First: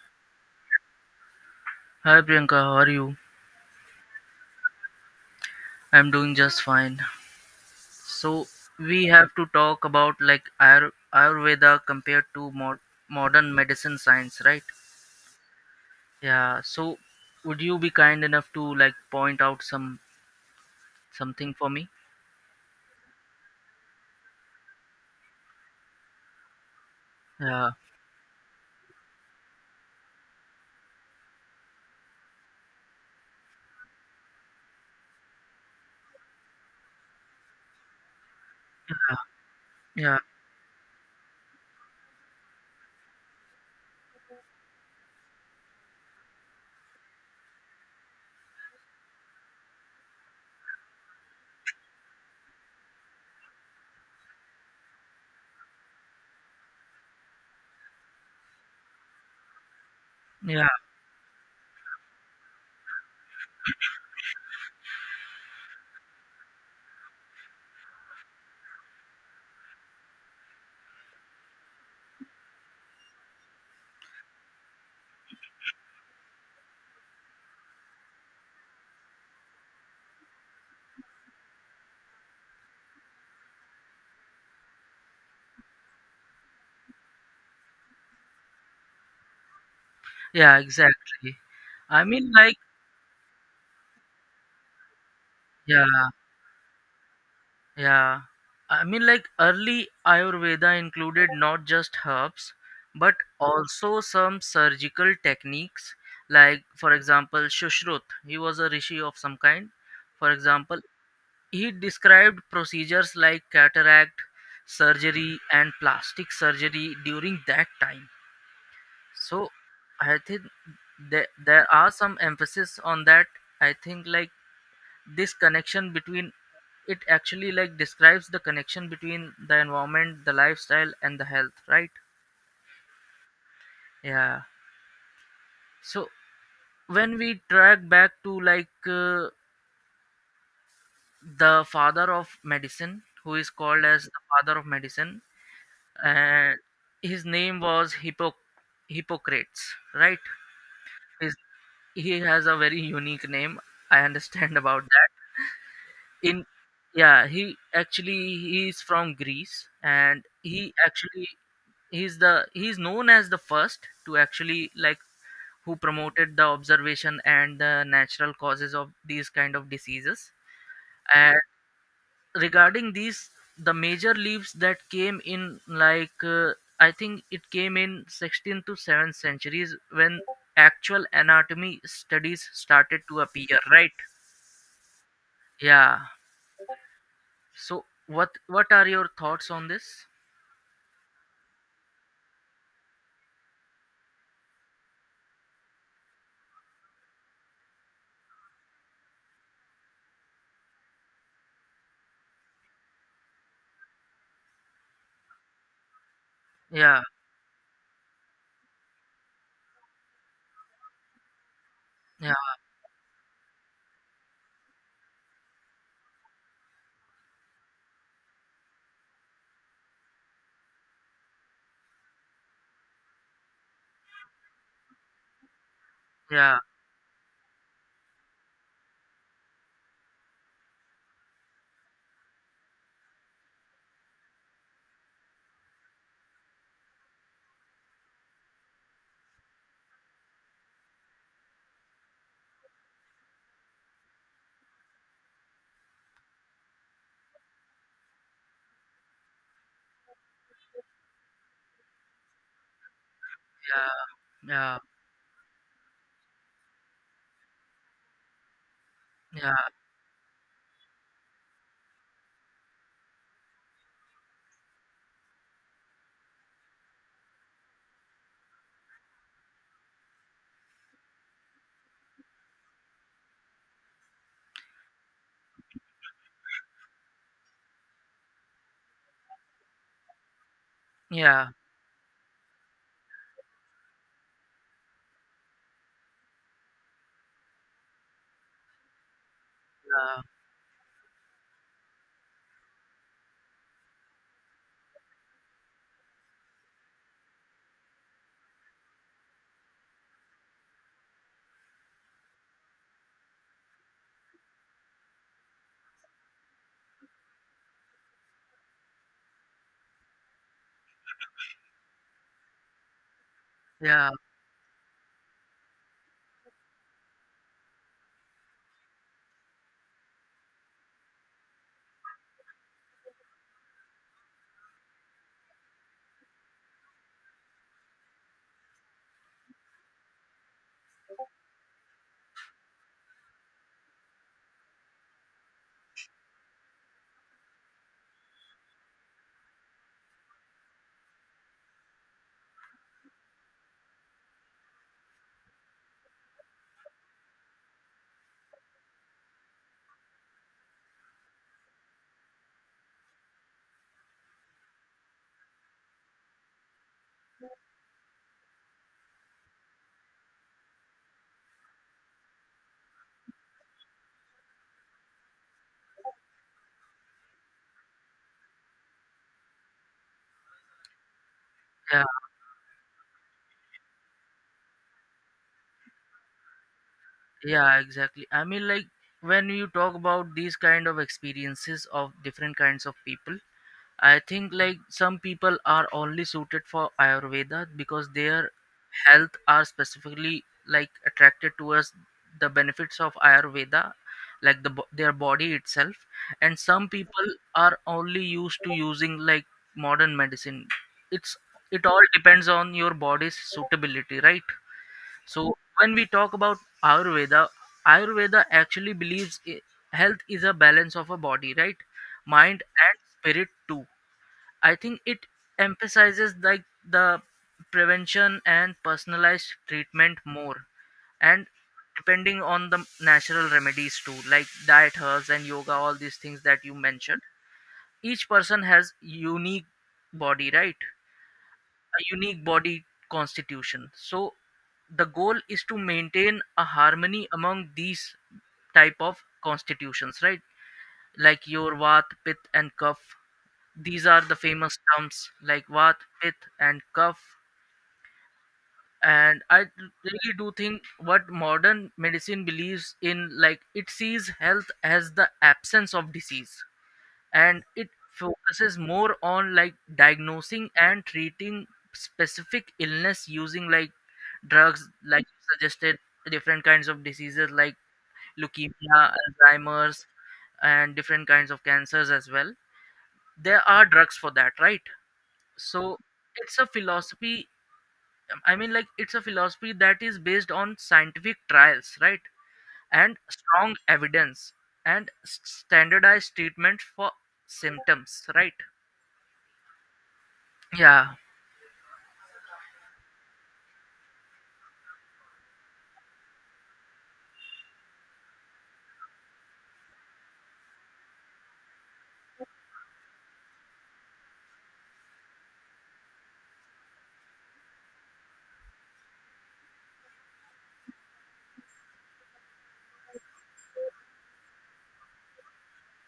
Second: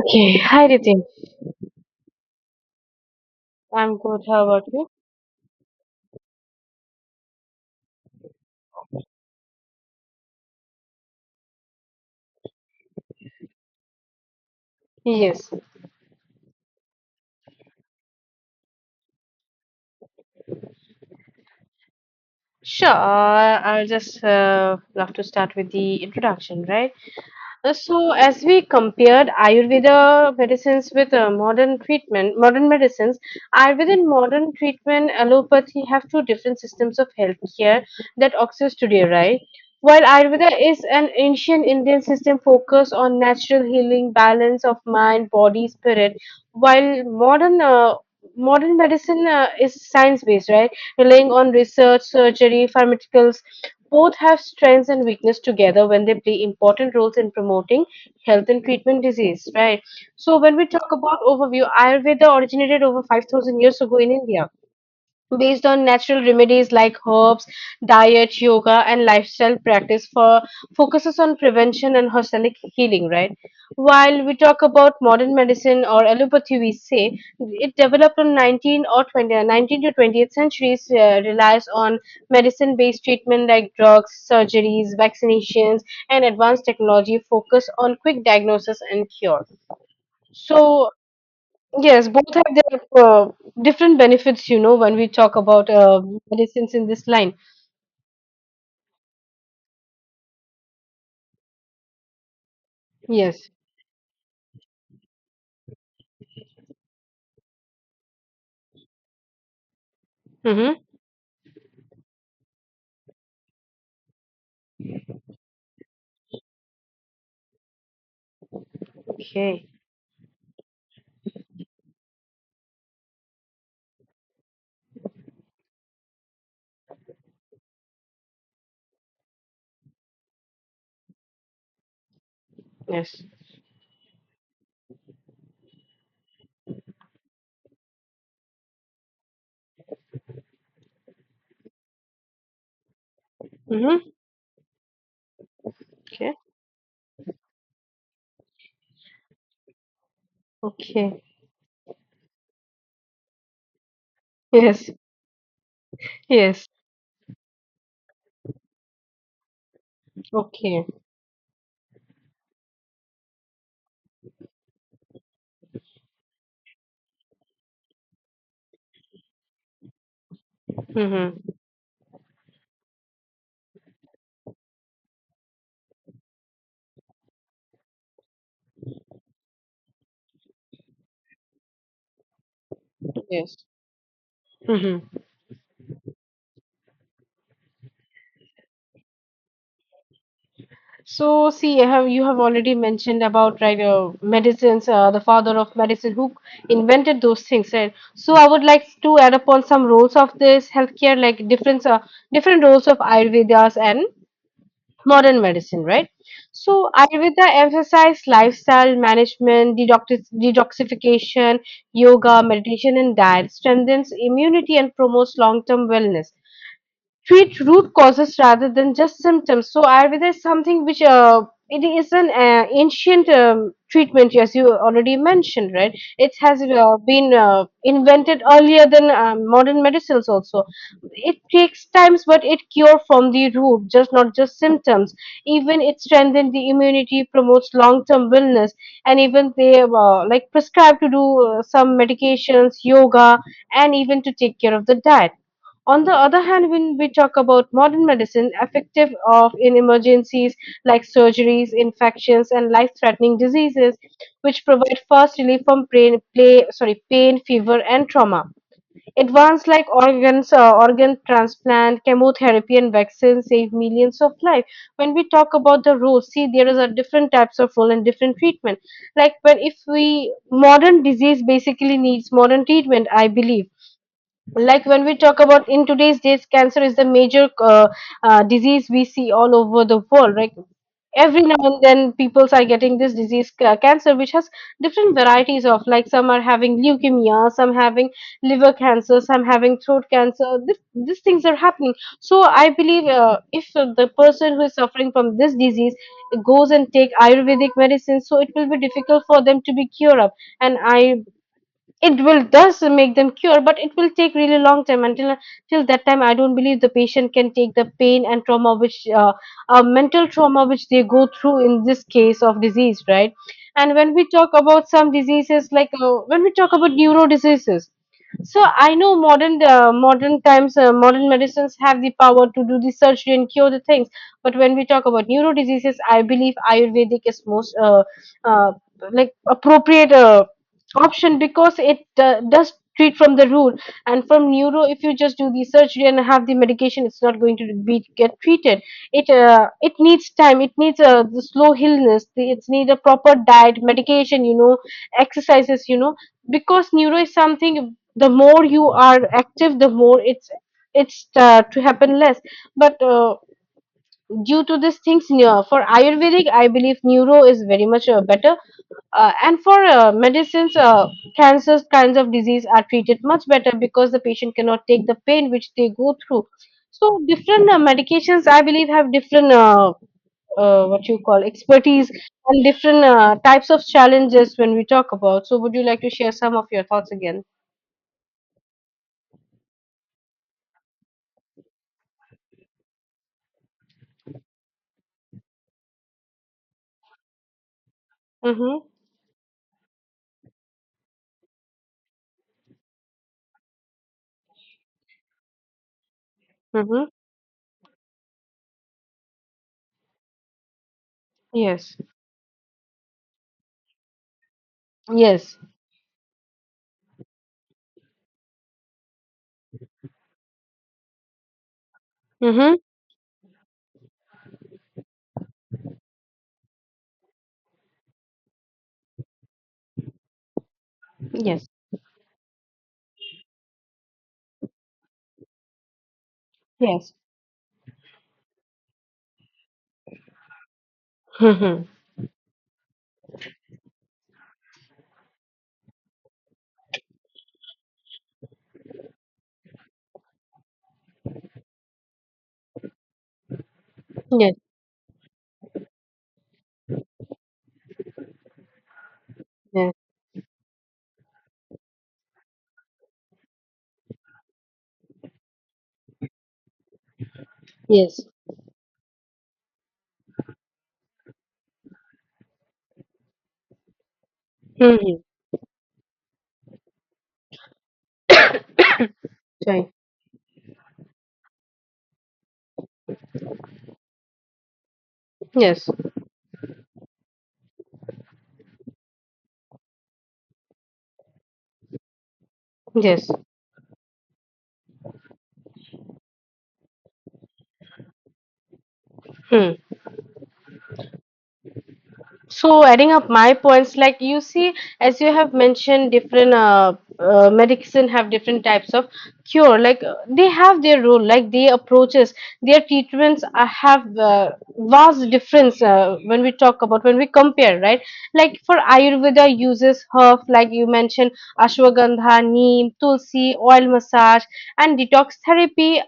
Okay, hi Ritin. Hi Priyanka, how are you? I'm good. How about you? I'm doing just fine. So we have to talk about like Ayurveda compared to modern medicine science, right? Yes. Yeah. So would you be kind enough to like point out something for me? Sure. I'll just love to start with the introduction, right? Yeah. So, as we compared Ayurveda medicines with modern treatment, modern medicines, Ayurveda and modern treatment, allopathy have two different systems of healthcare that exist today, right? While Yeah. Ayurveda is an ancient Indian system focused on natural healing, balance of mind, body, spirit, while modern medicine is science based, right? Relying on research, surgery, pharmaceuticals, both have strengths and weakness together when they play important roles in promoting health and treatment disease, right? So when we Yeah. talk about overview, Ayurveda originated over 5,000 years ago in India based on natural remedies like herbs, diet, yoga, and lifestyle practice for focuses on prevention and holistic healing, right? While we talk about modern medicine or allopathy, we say it developed in 19 to 20th centuries, relies on medicine-based treatment like drugs, surgeries, vaccinations, and advanced technology focus on quick diagnosis and cure. Yeah. So Exactly. I yes, mean, both have like, their different benefits, you know, when we talk about yeah. medicines in this line. Yeah, I mean, like early Ayurveda included not just herbs but Yes. also some surgical techniques, like, for example, Shushrut, he was a rishi of some kind. For example, Mm-hmm. he described procedures like cataract surgery and plastic surgery during that time. So, Okay. I think there are some emphasis on that. I think, like, this connection between it actually like describes the connection between the environment, the lifestyle, and the health, right? Yes. Yeah. So when we track back to like the father of medicine, who is called as Mm-hmm. the father of medicine, Okay. and his name was Hippocrates, right? Okay. His, he has a very unique name, I understand about Yes. that in Yes. yeah, he is from Greece, and Okay. He's known as the first to actually like, who promoted the observation and the natural causes of these kind of diseases. And Mm-hmm. regarding these, the major leaves that came in, like I think it came in 16th to 7th centuries, when actual anatomy studies started to Yes. appear, right? Mm-hmm. Yeah. So what are your thoughts on this? So, see, I have you have already mentioned about right medicines, the father of medicine who invented those things, right? So, I would like to add upon some roles of this healthcare, like different roles of Ayurvedas and modern medicine, right? So Yeah, Ayurveda emphasizes lifestyle management, detoxification, yeah, yoga, meditation, and diet, strengthens immunity and promotes long-term wellness treat root causes rather than just symptoms. So Ayurveda is something which it is an ancient treatment, as you already mentioned, right? It yeah, has been invented earlier than modern medicines. Also, it takes times, but it cure from the root, just not just symptoms. Even it strengthens the immunity, promotes long-term wellness, and even they like prescribe to do some medications, yoga, and even to take care of the diet. On the other hand, when we talk about modern medicine, effective of in emergencies like surgeries, infections, and life-threatening diseases, yeah, which yeah, provide fast relief from pain, play, sorry, pain, fever, and trauma. Advanced yeah, like organ transplant, chemotherapy, and vaccines save millions of lives. When we talk about the role, see there is a different types of role and different treatment. Like when if we modern disease basically needs modern treatment, I believe like when we talk about in today's days cancer is the major disease we see all over the world, right? Every yeah, now and then people are getting this cancer, which has different varieties of like some are having leukemia, some having liver cancer, some having throat cancer, these things are happening. So I believe, if the person who is suffering from this disease goes and take ayurvedic medicine, so it will be difficult for them to be cured up. And i it will does make them cure, but it will take really long time until till that time I don't believe the patient can take the pain and trauma which mental trauma which they go through in this case of disease, right? yeah, And yeah, when we talk about some diseases when we talk about neuro diseases, so I know modern times, modern medicines have the power to do the surgery and cure the things. But when we talk about neuro diseases, I believe Ayurvedic is most uh, like appropriate. Option because it does treat from the root, and from neuro if you just do the surgery and have the medication, it's not going to be get treated. It needs time, it needs a the slow illness the, it's need a proper diet medication, you know, exercises, you know, because neuro is something the more you are active the more it's to happen less. But due to these things for ayurvedic I believe neuro is very much better, and for medicines, cancers kinds of disease are treated much better because the patient cannot take the pain which they go through. So different medications, I believe, have different what you call yeah, expertise and different types of challenges when we talk about. So would you like to share some of your thoughts again? yeah, exactly. I mean, like when you talk about these kind of experiences of different kinds of people, I think like some people are only suited for Ayurveda because their Mm-hmm. health are specifically like attracted towards the benefits of Ayurveda, like the their body itself, and some Mm-hmm. people are only used to using like modern medicine. It's it Yes. all depends on your body's suitability, right? Yes. So when we talk about Ayurveda, Ayurveda actually believes, health is a balance of a body, right? Mind Mm-hmm. and spirit too. I think it emphasizes like the prevention and personalized treatment more, and Yes. depending on the natural remedies too, like diet, herbs, and yoga, all these things that you Yes. mentioned. Each person has unique body, right? Mm-hmm. A unique body constitution. So the goal is to maintain a harmony among these type of constitutions, right? Like your vat, pit, and cuff. These are the Yes. famous terms, like vat, pit, and cuff. And I Yes. really do think what modern medicine believes in, like, it sees health as the absence of disease, and it Yes. focuses more on like diagnosing and treating specific illness using like drugs, Mm-hmm. like you suggested, different kinds of diseases like leukemia, Right. Alzheimer's, and different kinds of cancers as well. There are drugs for that, right? Yes. So it's a philosophy. I mean, like, it's a philosophy that is based on scientific trials, right? And Yes. strong evidence, and standardized treatment for symptoms, right? Hmm. Yeah, So adding up my points, like you see, as you have mentioned, different medicine have different types of cure. They have their role, like their approaches, their treatments are, have vast difference when we talk about when we compare, right? Like for Ayurveda uses herb, like you mentioned, ashwagandha, neem, tulsi, oil massage, and detox therapy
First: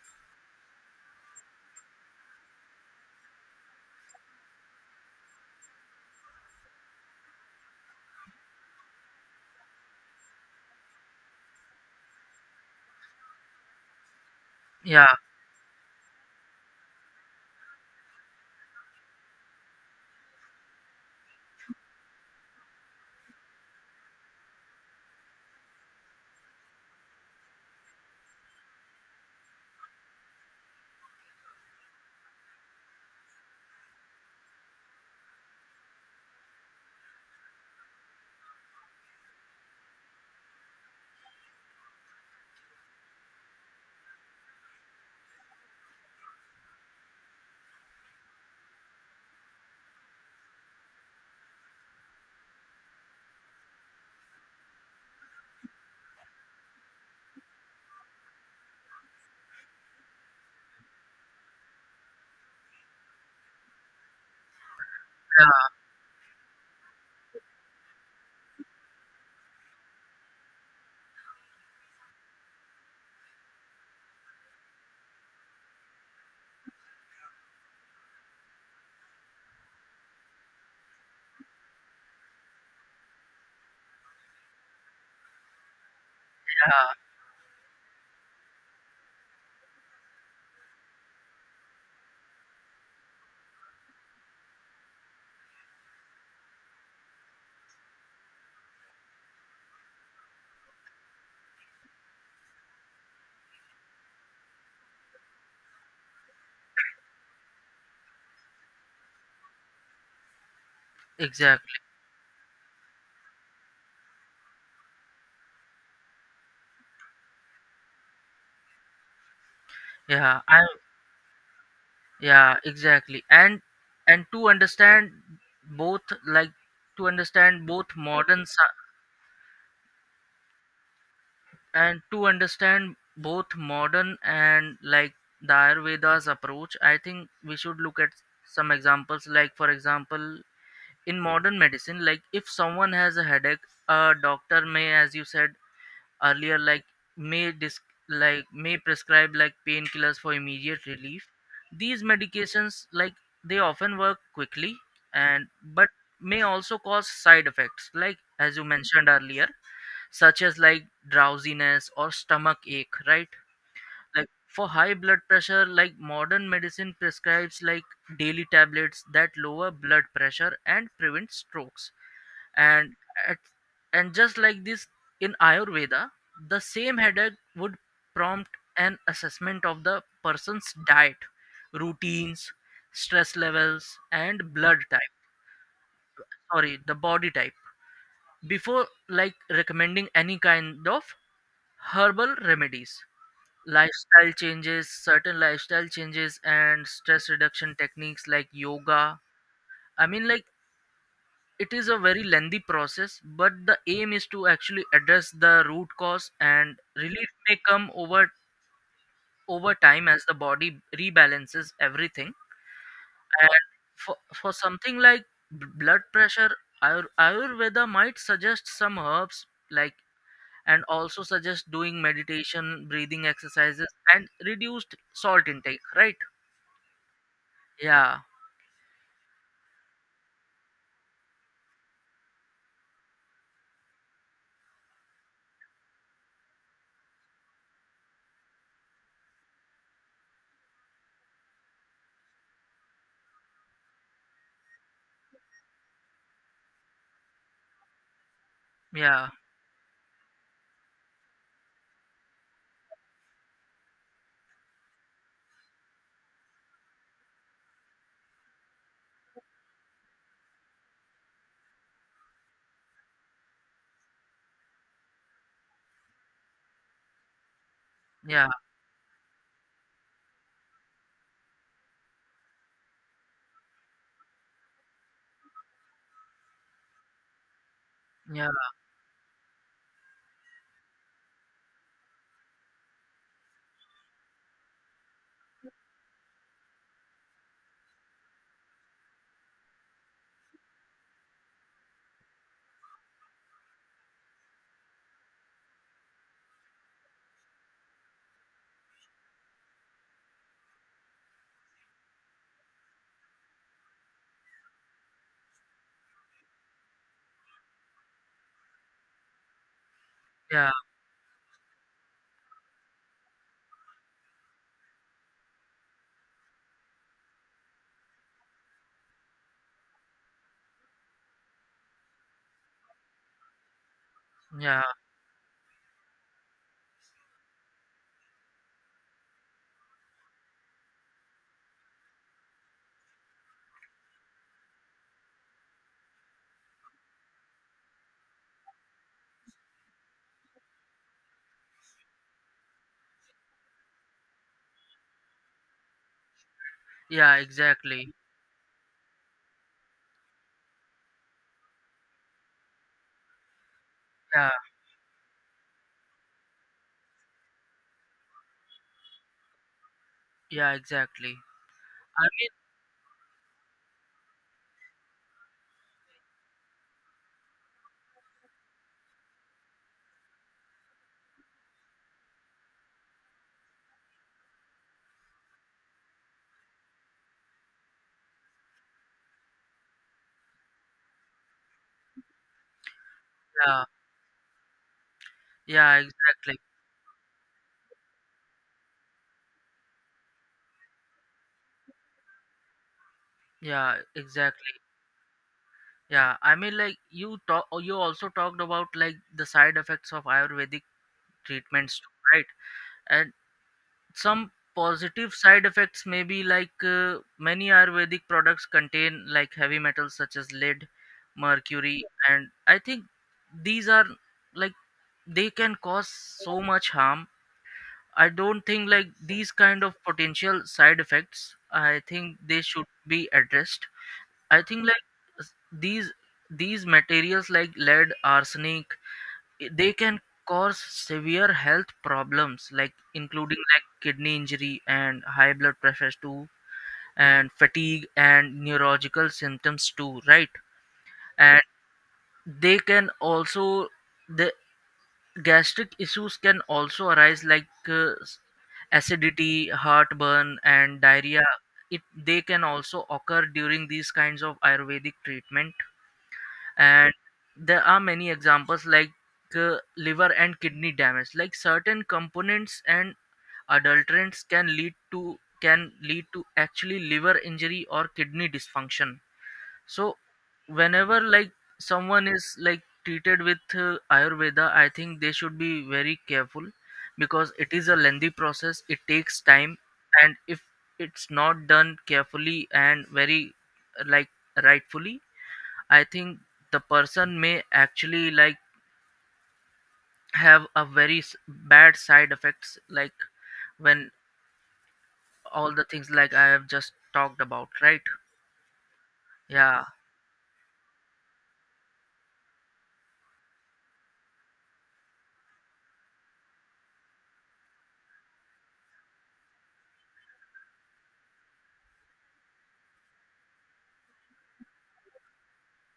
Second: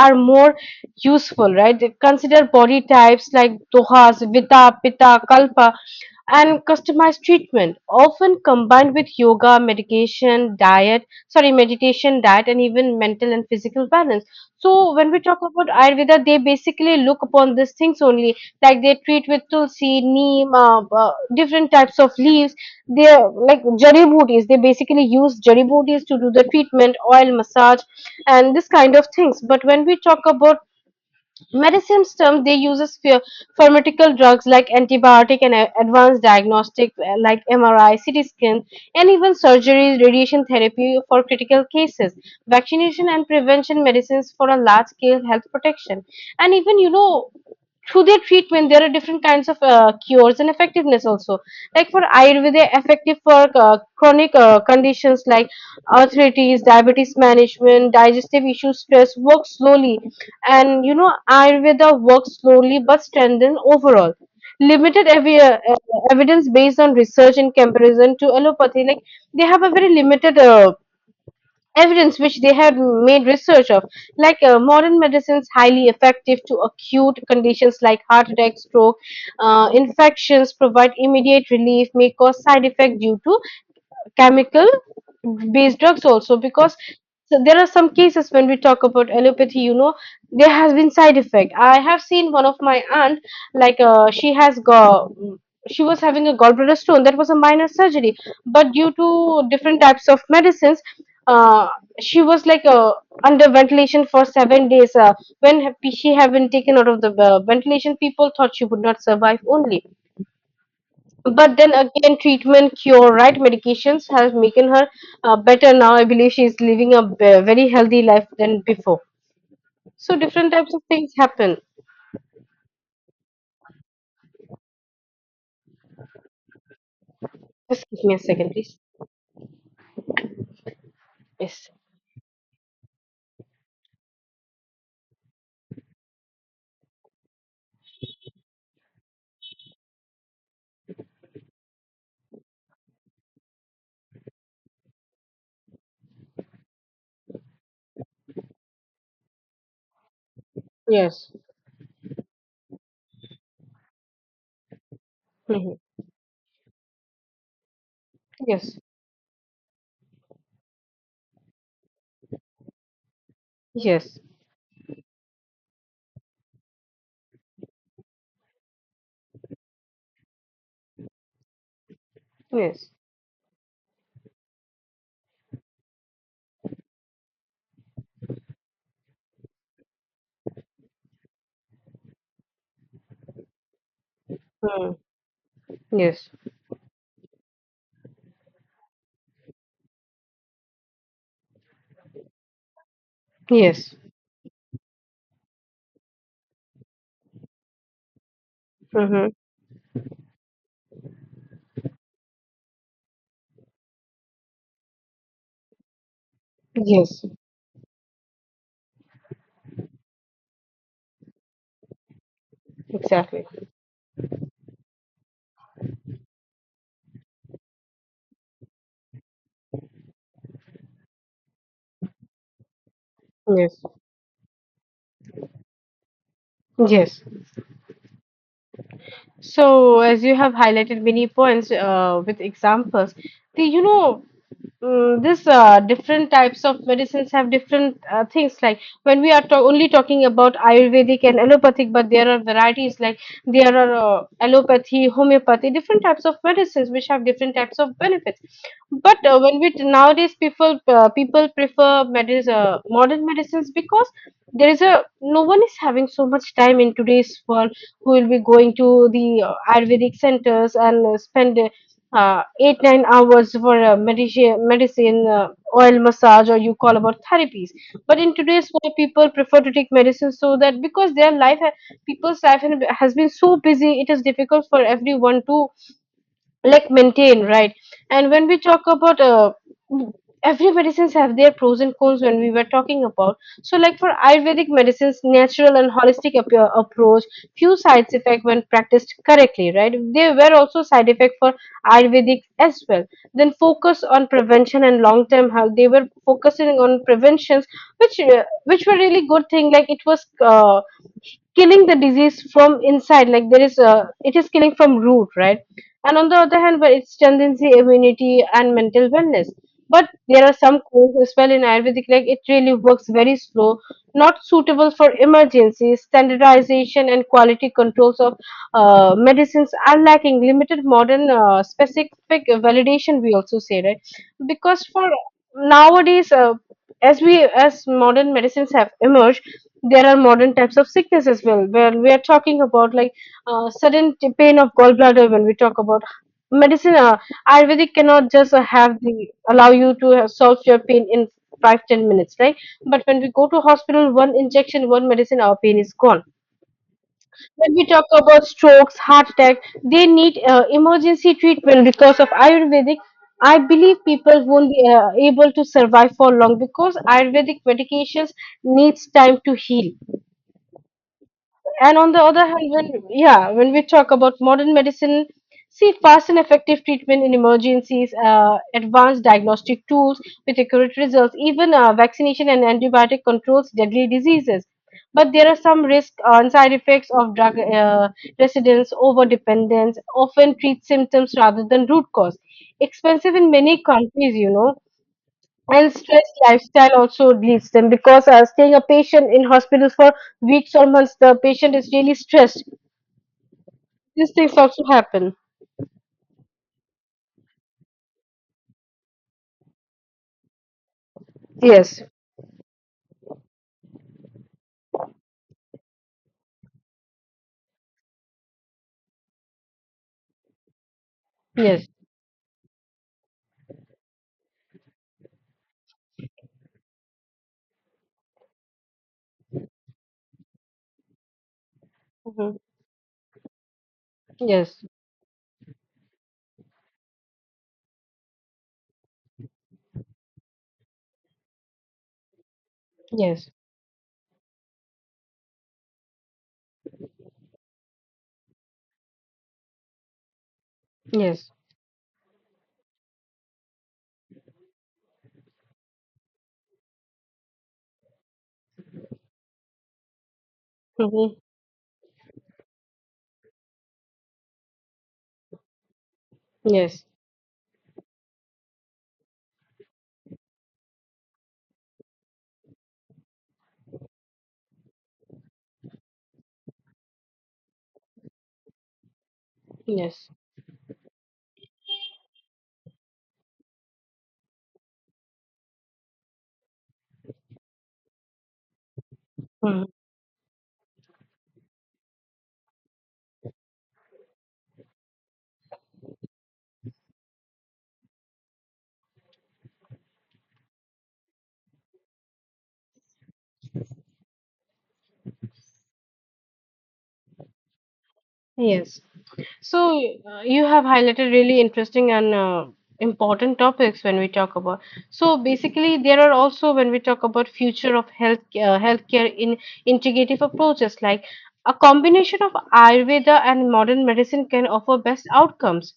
are more useful, right? They consider body types like dohas, vita, pitta, kalpa and customized treatment, often combined with yoga, medication, diet, sorry, meditation, diet, and even mental and physical balance. So when yeah, we talk about Ayurveda, they basically look upon these things only, like they treat with tulsi, neem, different types of leaves. They are like jari booties. They basically use jari booties to do the treatment, oil massage, and this kind of things. But when we talk about medicine term they uses pharmaceutical drugs like antibiotic and advanced diagnostic, like MRI, CT scan, and even surgery radiation therapy for critical cases, vaccination and prevention medicines for a large scale health protection, and even you know through their treatment there are different kinds of cures and effectiveness also, like for ayurveda effective for chronic conditions like arthritis, diabetes management, digestive issues, stress work slowly, and you know ayurveda works slowly but strengthen overall limited yeah, evidence based on research in comparison to allopathy, like they have a very limited evidence which they have made research of. Modern medicines highly effective to acute conditions like heart attack, stroke, infections, provide immediate relief, may cause side effect due to chemical based drugs also because yeah, so there are some cases when we talk about allopathy, you know, there has been side effect. I have seen one of my aunt, she has got she was having a gallbladder stone, that was a minor surgery, but due to different types of medicines, uh, she was under ventilation for seven days, when she had been taken out of the ventilation people thought she would not survive only, but then exactly. again, treatment cure, right? Medications have making her better now. I believe she's living a very healthy life than before. So Yeah, different I types of things happen. yeah, exactly. And both like to understand Just both give me a modern second, sci- please. Yes. To understand both modern and like the Ayurveda's approach, I think we should look at some examples, like for example, in modern medicine, like if someone has a headache, a doctor may, as you said earlier, like, may dis- may prescribe like painkillers for immediate relief. Yes. These medications, like, they often work quickly, and Hmm. but may also cause side effects, like as you Yes. mentioned earlier, such as like drowsiness or stomach ache, right? Yes. Like, for high blood pressure, like modern medicine prescribes like daily tablets that lower blood pressure and prevent strokes. Yes. And at, and just like this, in Ayurveda, the same headache would prompt an assessment of the person's diet, routines, stress levels, and blood Mm. type, Yes. sorry, the body type, before like recommending any kind of herbal remedies, Yes. lifestyle changes, certain lifestyle changes, and stress reduction techniques like yoga. Hmm. I mean, like, it is a very lengthy process, but the aim is to actually address the root cause, and Yes. relief may come over time as the body rebalances everything. Exactly. And for something like blood pressure, Ayurveda might suggest some herbs, like, and also suggest doing meditation, breathing Yes. exercises, and reduced salt intake, right? Yes. Yeah, So, as you have highlighted many points with examples, the, you know, mm, this different types of medicines have different things like when we are only talking about ayurvedic and allopathic, but there are varieties like there are allopathy, homeopathy, different types of medicines which have different types of benefits, but yeah, when we nowadays people prefer medis modern medicines because there is a no one is having so much time in today's world who will be going to the ayurvedic centers and spend 8 9 hours for medicine oil massage, or you call about therapies. But in yeah, today's world, people prefer to take medicine so that because people's life has been so busy. It is difficult for everyone to like maintain, right? And yeah, when we talk about, every medicines have their pros and cons when we were talking about. So like for ayurvedic medicines, natural and holistic approach, few side effects when practiced correctly, right? There were also side effects for ayurvedic as well. Then focus on prevention and long term health. They were focusing on preventions, which were really good thing. Like, it was killing the disease from inside. Like, there is a it is killing from root, right? And on the other hand, where it's tendency, immunity, and mental wellness. But there are yeah, some codes as well in ayurvedic. Like, it really works very slow, not suitable for emergencies. Standardization and quality controls of medicines are lacking, limited modern specific validation, we also say, right? yeah, Because for nowadays, as modern medicines have emerged, there are modern types of sickness as well where we are talking about. Like, sudden pain of gallbladder when we talk about medicine, ayurvedic cannot just have the allow you to solve your pain in 5 10 minutes, right? But when we go to hospital, one injection, one medicine, our pain is gone. yeah, When we talk exactly. about strokes, heart attack, they need emergency treatment, because of Ayurvedic. I believe people Yeah, won't be able to survive for long because Ayurvedic medications needs time to heal. yeah, exactly. I And on the other mean, hand, when yeah, when we talk about modern medicine, see fast and effective treatment in emergencies, advanced diagnostic tools with accurate results, even vaccination and antibiotic controls deadly diseases. But there are some risks and side effects of drug residence, over dependence, often treat symptoms rather than root cause. Expensive in many yeah, countries, and yeah, stress exactly. lifestyle also leads them, because staying a patient in hospitals for weeks or months, the patient is really stressed. Yeah, These things exactly. also happen. Yeah, I mean, like, you also talked about like the side effects of Ayurvedic treatments, Yes, too, right? And some positive side effects may be like, many Ayurvedic products contain like heavy metals such as lead, yes, mercury. And I think these are, like, they can cause so much harm. I don't think like these kind of potential side effects, I think hmm, they should be addressed. I think yes, like, s- these these materials like lead, arsenic, they can cause severe health problems like, yes, including like kidney injury and high blood pressures too, and fatigue and neurological symptoms too, right? yes, And they can also, the gastric issues can also arise, like, acidity, heartburn, and hmm, diarrhea. It they can also occur during these kinds of Ayurvedic treatment. yes, And there are many examples like, liver and kidney damage, like certain components and adulterants can lead to, actually liver injury or kidney dysfunction. So yes, whenever, like, someone is like treated with Ayurveda, I think they should be very careful, because it is a lengthy process, it takes time. hmm, And if it's not done carefully and very like rightfully, I think the person may actually like have a very bad side effects, like, when all the things like I have just talked about, right? yes. So, Yeah, you have highlighted really interesting and important topics when we talk about. So basically, there are also, when we talk about future of healthcare in integrative approaches, like a combination of Ayurveda and modern medicine can offer best outcomes,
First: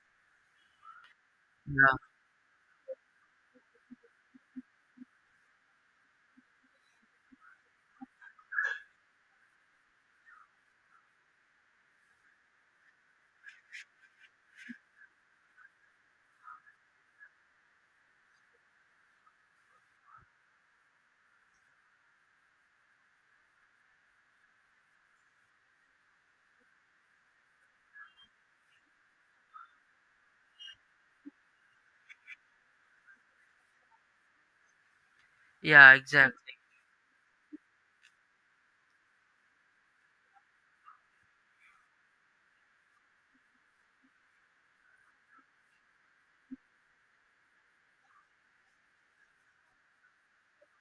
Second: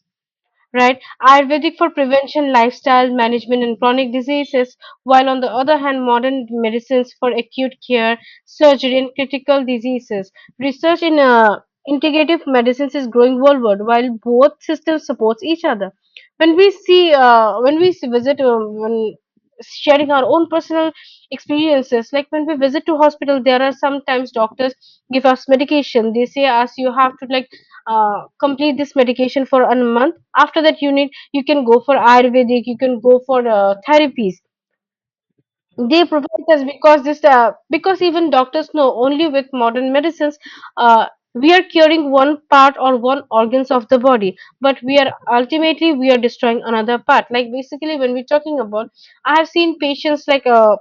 right? Ayurvedic for yeah, prevention, lifestyle management, and chronic diseases, while on the other hand, modern medicines for acute care, surgery, and critical diseases. Research in integrative medicines is growing worldwide, while both systems support each other. When we s- visit, when sharing our own personal experiences, like when we visit to hospital, there are sometimes doctors give us medication. They say us you have to like complete this medication for a month. After that you need, you can go for ayurvedic, you can go for therapies yeah, they provide exactly. us. Because this, because even doctors know only with modern medicines, uh, we are curing one part or one organs of the body, but we are ultimately we are destroying another part. Like basically when we're talking about, I have seen patients like,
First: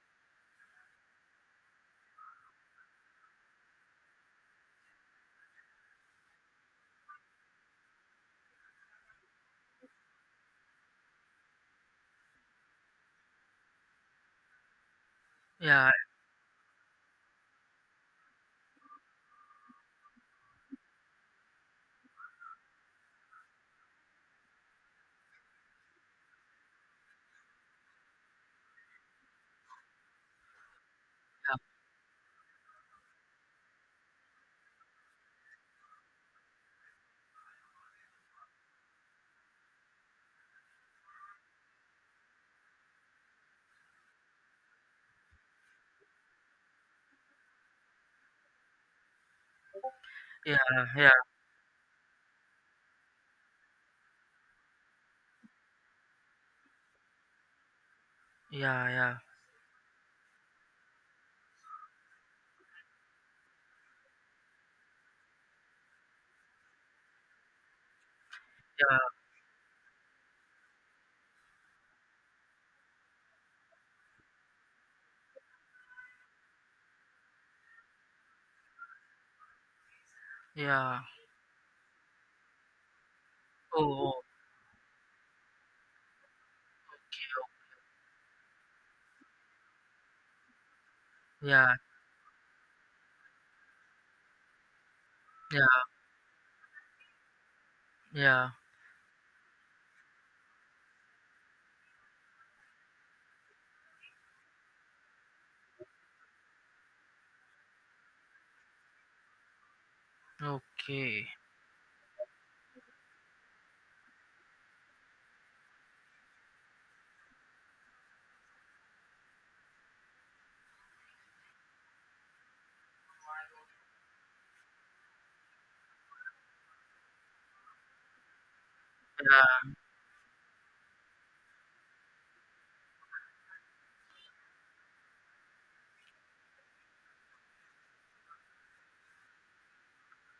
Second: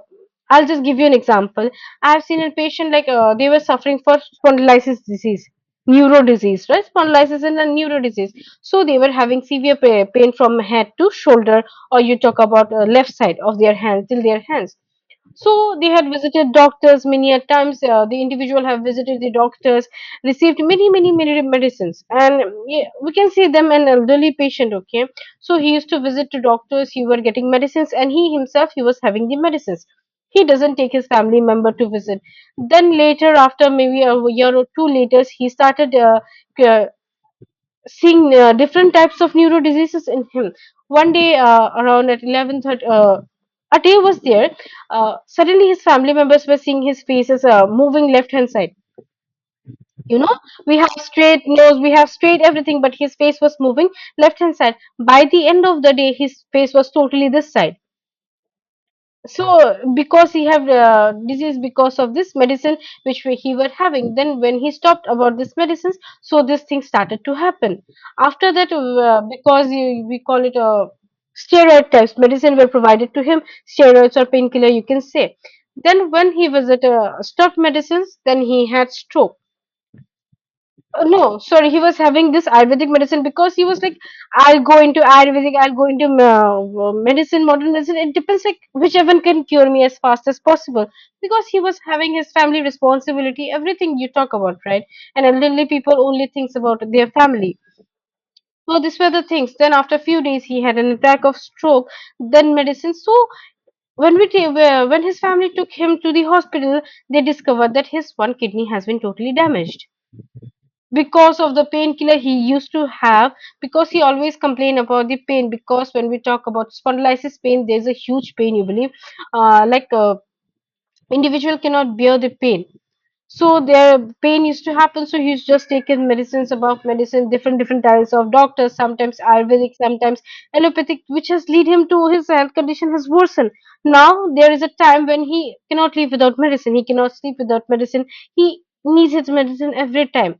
I'll just give you an example. I have seen a patient like, they were suffering for spondylitis disease, neuro disease, right? Spondylitis and a neuro disease. So they were having severe pain from head to shoulder, or you talk about left side of their hand till their hands. So they Yeah, had visited doctors many a times. The individual have visited the doctors, received many, many, many medicines, and yeah, we can see them an elderly patient. Okay, so he used to visit to doctors. He were getting medicines, and he himself he was having the medicines. He doesn't take his family member to visit. Then later, after maybe a year or two later, he started c- seeing different types of neuro diseases in him. One day, around at 11:30, a day was there. Suddenly, his family members were seeing his face as moving left hand side. You know, yeah, we yeah, have yeah, straight nose, we have straight everything, but his face was moving left hand side. By the end of the day, his face was totally this side. yeah, yeah, So because he have disease because of this medicine which he were having. Then when he stopped about this medicines, so this thing started to happen. After that, yeah, because we call it a steroid types medicine were provided to him. Steroids or painkiller you can say. Then when he was at stopped medicines, then he had stroke. yeah. No, sorry, he was having this Ayurvedic medicine, because he was like, Oh, I'll go into Ayurvedic, I'll go into modern medicine. It depends, like, whichever can cure me as fast as possible. Because okay. he Yeah, was having his family responsibility, everything you talk about, right? And elderly yeah, people only thinks about their family. yeah. So these were the things. Then after a few days, he had an attack of stroke, then medicine. So when when his family took him to the hospital, they discovered that his one kidney has been totally damaged Okay. because of the painkiller he used to have. Because he always complained about the pain, because when we talk about spondylitis pain there's a huge pain, you believe, like individual cannot bear the pain. So their pain used to happen, so he's just taken medicines above medicine, different types of doctors, sometimes Yeah. ayurvedic, sometimes allopathic, which has lead him to, his health condition has worsened. Now there is a time when he cannot live without medicine, he cannot sleep without medicine, he needs his medicine every time.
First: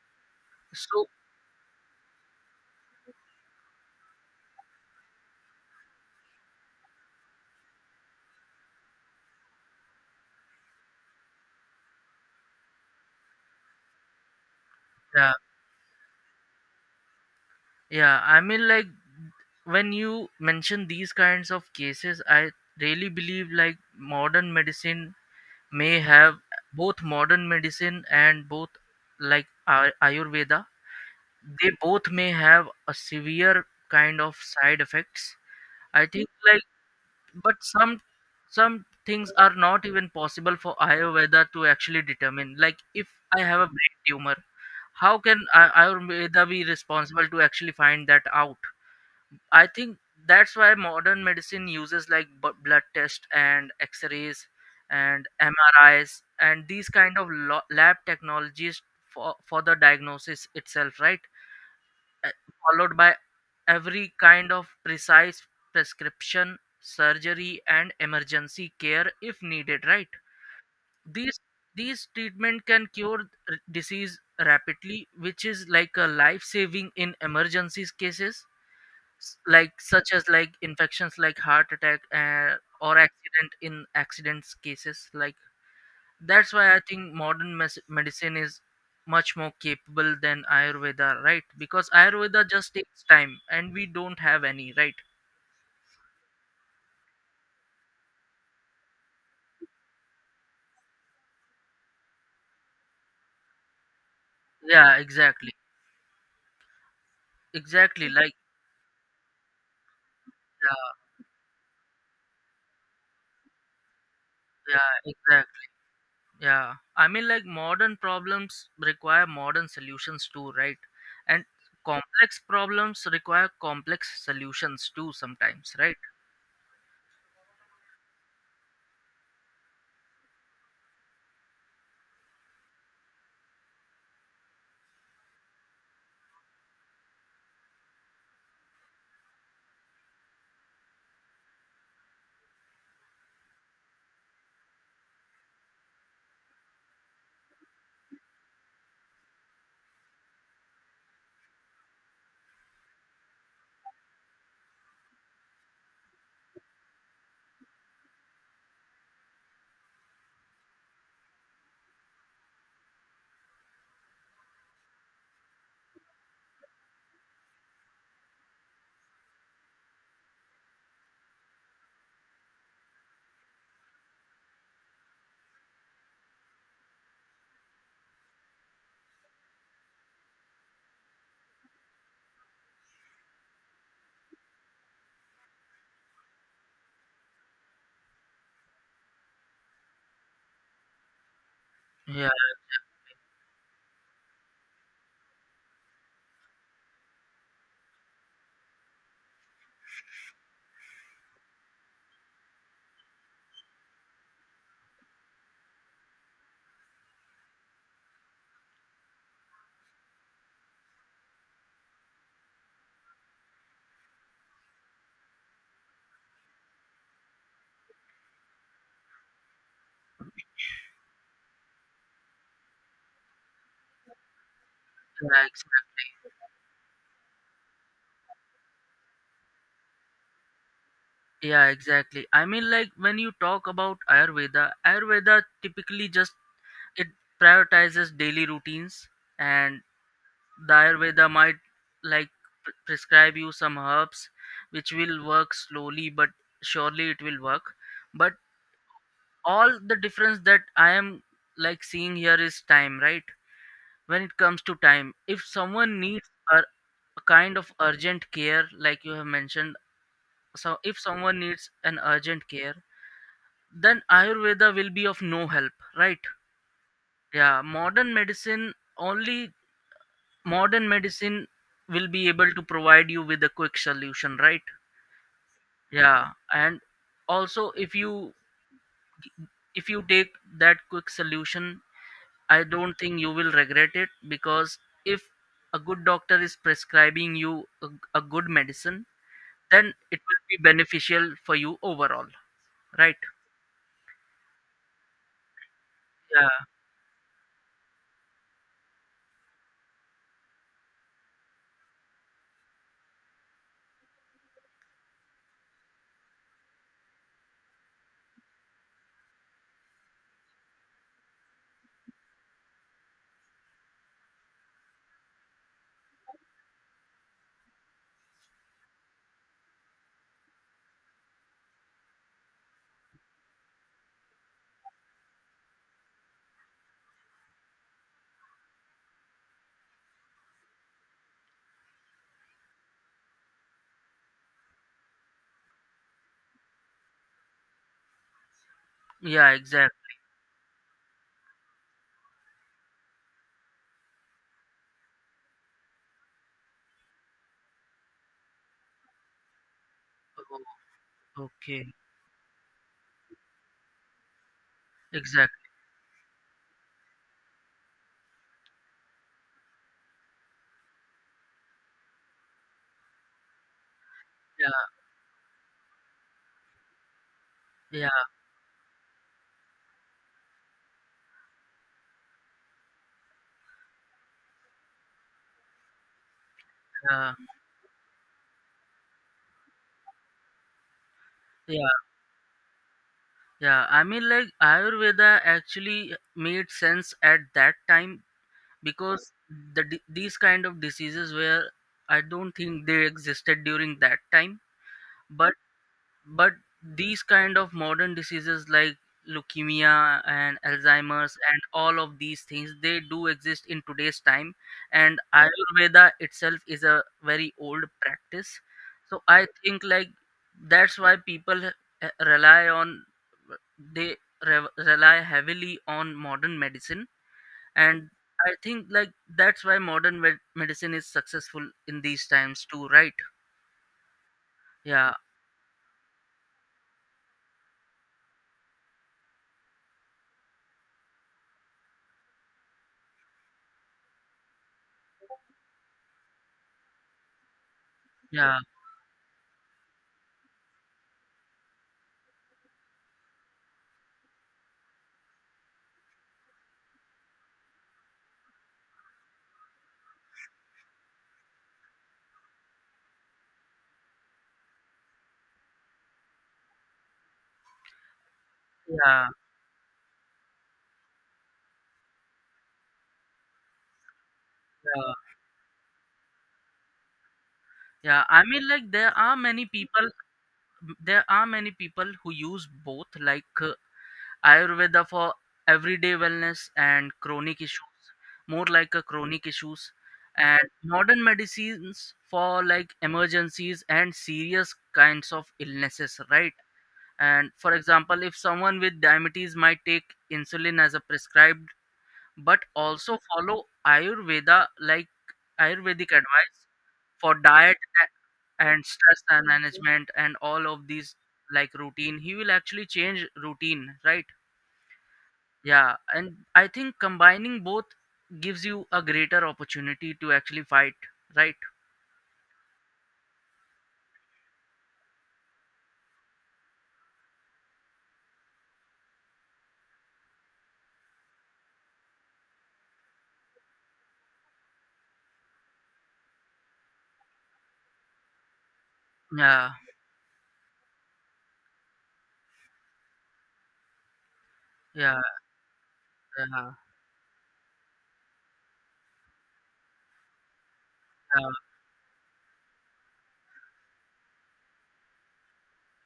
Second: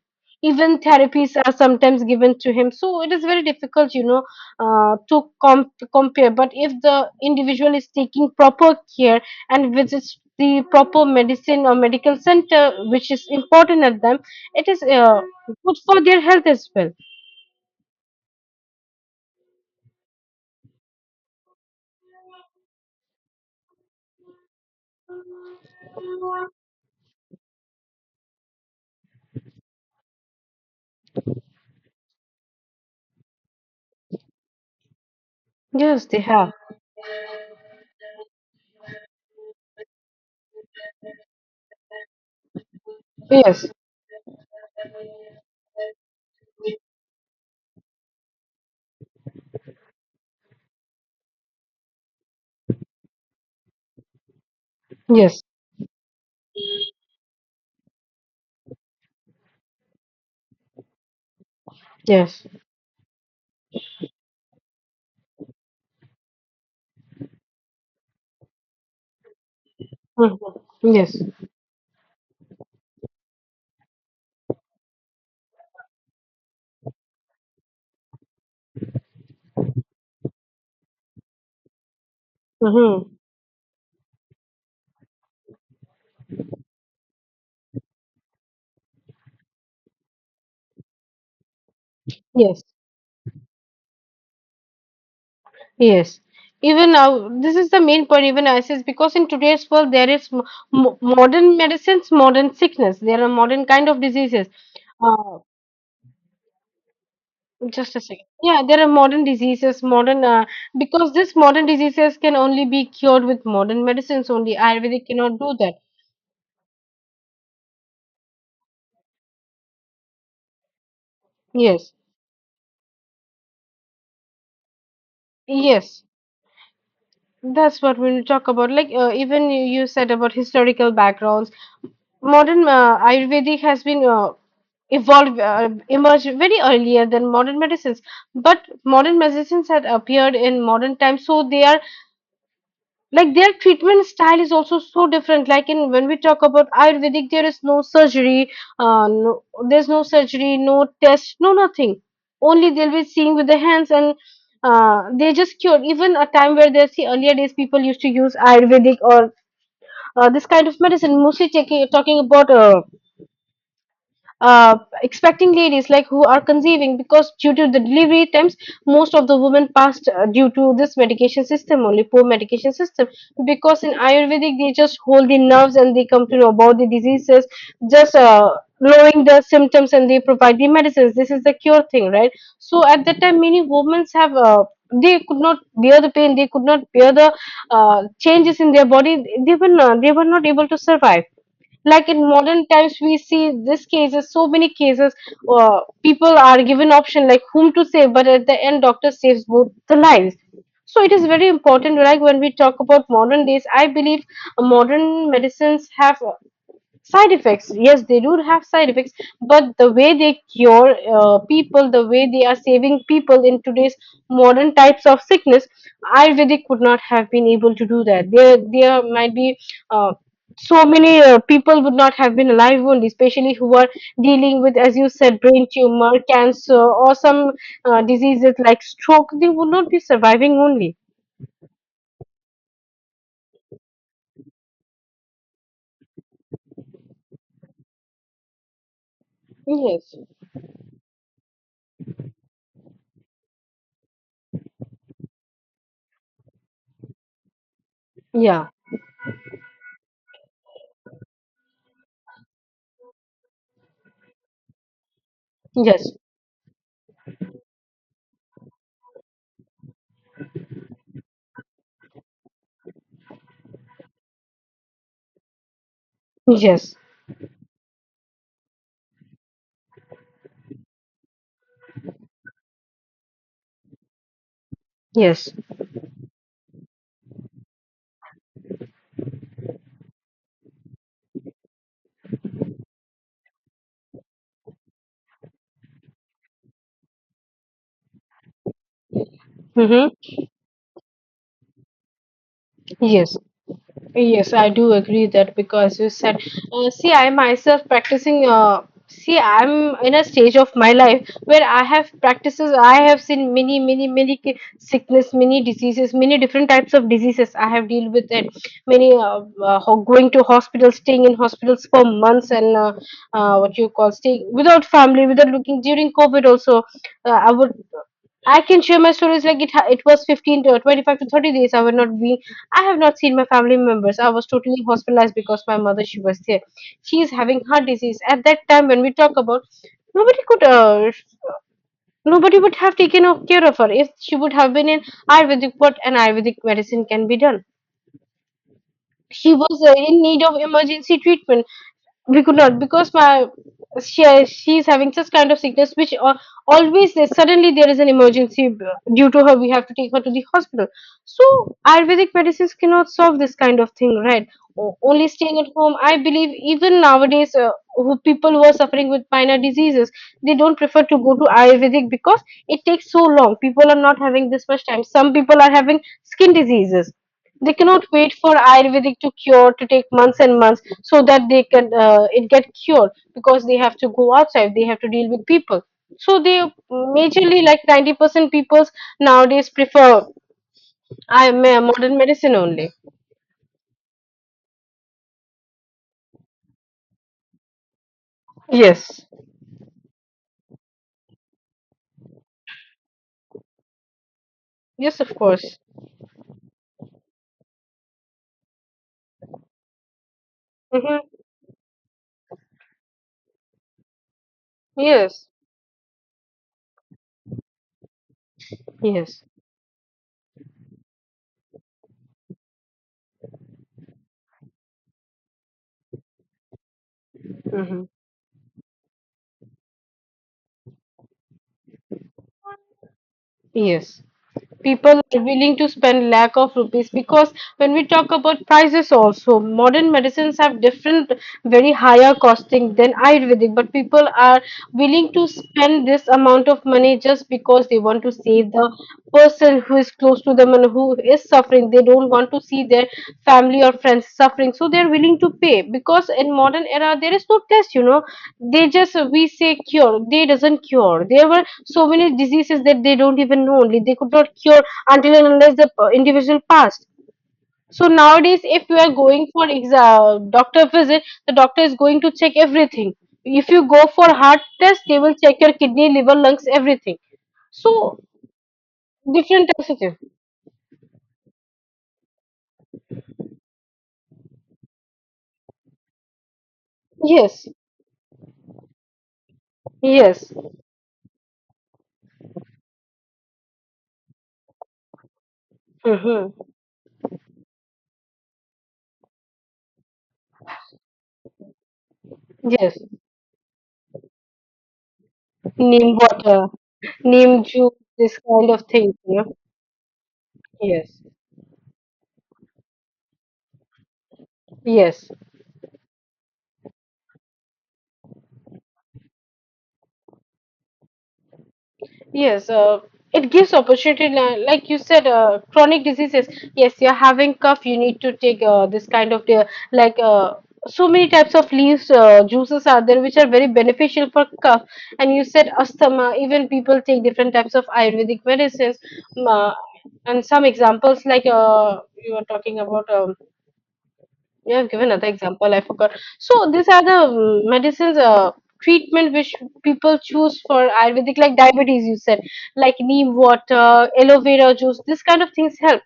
Even So, therapies are sometimes given to him, so it is very difficult, you know, to compare. But if the individual is taking proper care and visits the proper medicine or medical center, which is important at them, it is yeah, good for their health as well. yeah. I mean, like, when you mention these kinds of cases, I really believe like modern medicine may have both modern medicine and both like Ayurveda, they both may have a severe kind of side effects. Yes, I they think have. like, but some things are not even possible for Ayurveda to actually determine, like if I have a Yes, brain tumor, how can Ayurveda be responsible to actually find that out? I think that's why modern medicine uses like blood tests and X-rays and yes, MRIs and these kind of lab technologies for the diagnosis itself, right? Uh, yes, Followed by every kind of precise prescription, surgery, and emergency care if needed, right? Mhm. Yes, These these treatment can cure disease rapidly, which is like a life saving in emergencies cases, like such as like infections, like heart attack, or hmm, accidents cases, like, that's why I think modern medicine is much more capable than Ayurveda, right? Because Ayurveda yes, just takes time and we don't have any, right? yes. Even now, this is the main point. Even I says, because in today's world there is modern medicines, modern sickness. There are modern kind of diseases. Yeah, Uh, exactly. Just a Exactly, second. like, Yeah, there are modern diseases, modern yeah, because this modern diseases can only be cured with modern medicines only. yeah, Ayurvedic cannot do exactly. that. Yeah, I mean, like, modern problems require modern solutions too, right? And Yes, complex problems require complex solutions too, sometimes, right? yes, that's what we'll talk about. Like, even you said about historical backgrounds. Modern Ayurvedic has been evolved, emerged very earlier than modern medicines. But modern medicines had appeared in modern times, so they are like their treatment style is also so different. Like, in when we talk about ayurvedic, there is no surgery, no, there's no surgery, no test, no nothing. Only they'll be seeing with the hands and they just cure. Even a time where they see earlier days, people used to use ayurvedic or this kind of medicine, mostly talking about uh, expecting ladies, like who are conceiving, because due to the delivery times most of the women passed due to this medication system only, poor medication system. Because in ayurvedic they just hold the nerves and they come to know about the diseases, just lowering the symptoms and they provide the medicines. This is the cure thing, right? So at that time many women have they could not bear the pain, they could not bear the changes in their body. They were not able to survive. Like in Yeah. modern times we see this cases, so many cases. People are given option, like whom to save, but at the end doctor saves both the lives. So it is very important. Like when we talk about modern days, I believe modern medicines have side effects. Yes, they do have side effects, but the way they cure people, the way they are saving people in today's modern types of sickness, Ayurvedic would not have been able to do that. There might be uh, so many people would not have been alive only, especially who are dealing with, as you said, Yeah, brain exactly. tumor, cancer, or some diseases like stroke. They would not be surviving only. Yeah, exactly. I mean, like, when you talk about Ayurveda typically just, it prioritizes daily routines, and Yes. the Ayurveda might like prescribe you some herbs, which will work slowly, but surely it will work. But Yeah. all the difference that I am like seeing here is time, right? When it comes to time, if someone Yes. needs a kind of urgent care, like you have mentioned, so if someone needs an urgent care, then Ayurveda will be of no help, right? Yes. Yeah, modern medicine only, modern medicine will be able to provide you with a quick solution, right? Yes. Yeah. And also, if you take that quick solution, I don't think you will regret it, because if a good doctor is prescribing you a good medicine, then Mm-hmm. it will be beneficial for you overall, right? Yes. Yes, I do agree that, because you said, Yeah, see, I myself practicing. See, I'm in a stage of my life where I have practices. I have seen many, many, many sickness, many diseases, many different types of diseases. I have dealt with it. Going to hospitals, staying in hospitals for months, and what you call, staying without family, without looking, during COVID. Also, uh, I would I can share my stories like it. It was 15 to 25 to 30 days. I would not be. I have not seen my family members. I was totally hospitalized because my mother, she was there. She is having heart disease. At that time, when we talk about, nobody could. Nobody would have taken care of her if she would have been in Ayurvedic. What an Ayurvedic medicine can be done. yeah, She was exactly. in need of emergency treatment, we could not, because my she she's having such kind of sickness, which always suddenly there is an emergency due to her we have to take her to the hospital. Oh, So okay, ayurvedic medicines cannot solve this kind of thing, right? Only staying exactly. at home, I believe, even nowadays, who people who are suffering with minor diseases, they don't prefer to go to ayurvedic because it takes so long. People are not having this much Yeah, time. Some people are having skin diseases, they cannot yeah, wait for ayurvedic to cure, to take months and months so that they can, it get cured, because they have to go outside, they have to deal with people. So they yeah. majorly like 90% peoples nowadays prefer Yeah, modern medicine only. yeah. I mean, like, Ayurveda actually made sense at that time, Yes, because the these kind of diseases were I don't think they existed during that time. yes of But course, but these kind of modern diseases like leukemia and Alzheimer's hmm, and all of these things, they do exist in today's time. And yes, Ayurveda itself is a very old practice, so yes, I think like, that's why people, rely on they rely heavily on modern medicine. hmm, And I think like that's why modern medicine is successful in these times too, right? yes. Yeah, People are willing to spend lakh of rupees, because when we talk about prices also, modern medicines have different very higher costing than ayurvedic, but people are willing to spend this amount of money just because they want to yeah, save the person who is close to them and who is suffering. They don't want to see their family or friends suffering, so they're willing to pay. Because in modern era there is no test, you know, they just, we say cure, they doesn't cure. There were so many diseases that they don't even know only, they could not cure until and unless the individual passed. So nowadays if you are yeah, going for exam doctor visit, the doctor is going to check everything. If you go for heart test, they yeah. will check your kidney, liver, lungs, everything. So Yeah, I mean, like, different types of things. there are many people who use both, like, Ayurveda for everyday wellness and chronic Yes, issues, more like a chronic issues, yes, and modern medicines for like emergencies and serious kinds of illnesses, right? hmm. And for example, if someone with diabetes might take insulin as a prescribed, but Yes, also follow Ayurveda, like neem Ayurvedic water, advice for neem diet, juice, this a- kind of and thing. stress You and know? management and all of these, Yes, like, routine, he will actually change routine, right? yes, Yeah, and I think combining both gives you a greater opportunity to actually fight, right? yes. It gives opportunity, like you said, chronic diseases. Yes, you're having cough, you need to take this kind of like. So many types of leaves, juices are there which are very beneficial for cough. And you said asthma, even people take different types of ayurvedic medicines. um, Yeah, uh, and some examples, like you were talking about, you have given yeah, another example. I forgot. So yeah, these are the medicines, treatment which people choose for Ayurvedic, yeah, like diabetes. You said like neem water, aloe vera juice. This kind of things help.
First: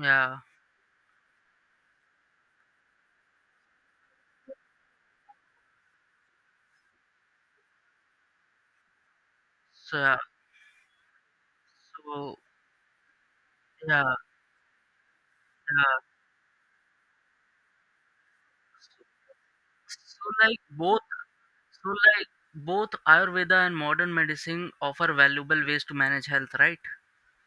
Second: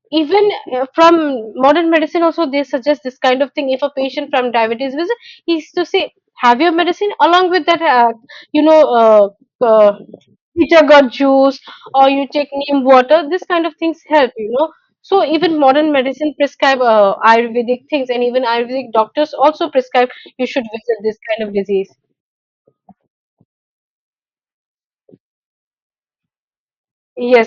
yeah. Even from modern medicine also they suggest this kind of thing. If a patient from diabetes visit, he's to say have your medicine along with that, you know uh, uh, So yeah, jagger juice, or you so take neem water, this kind of things yeah, help, you know. So even modern yeah. medicine prescribe ayurvedic things, and even ayurvedic doctors also prescribe So you like should visit both, this kind of so disease. like Ayurveda and modern medicine offer valuable ways to manage health, right? Yes.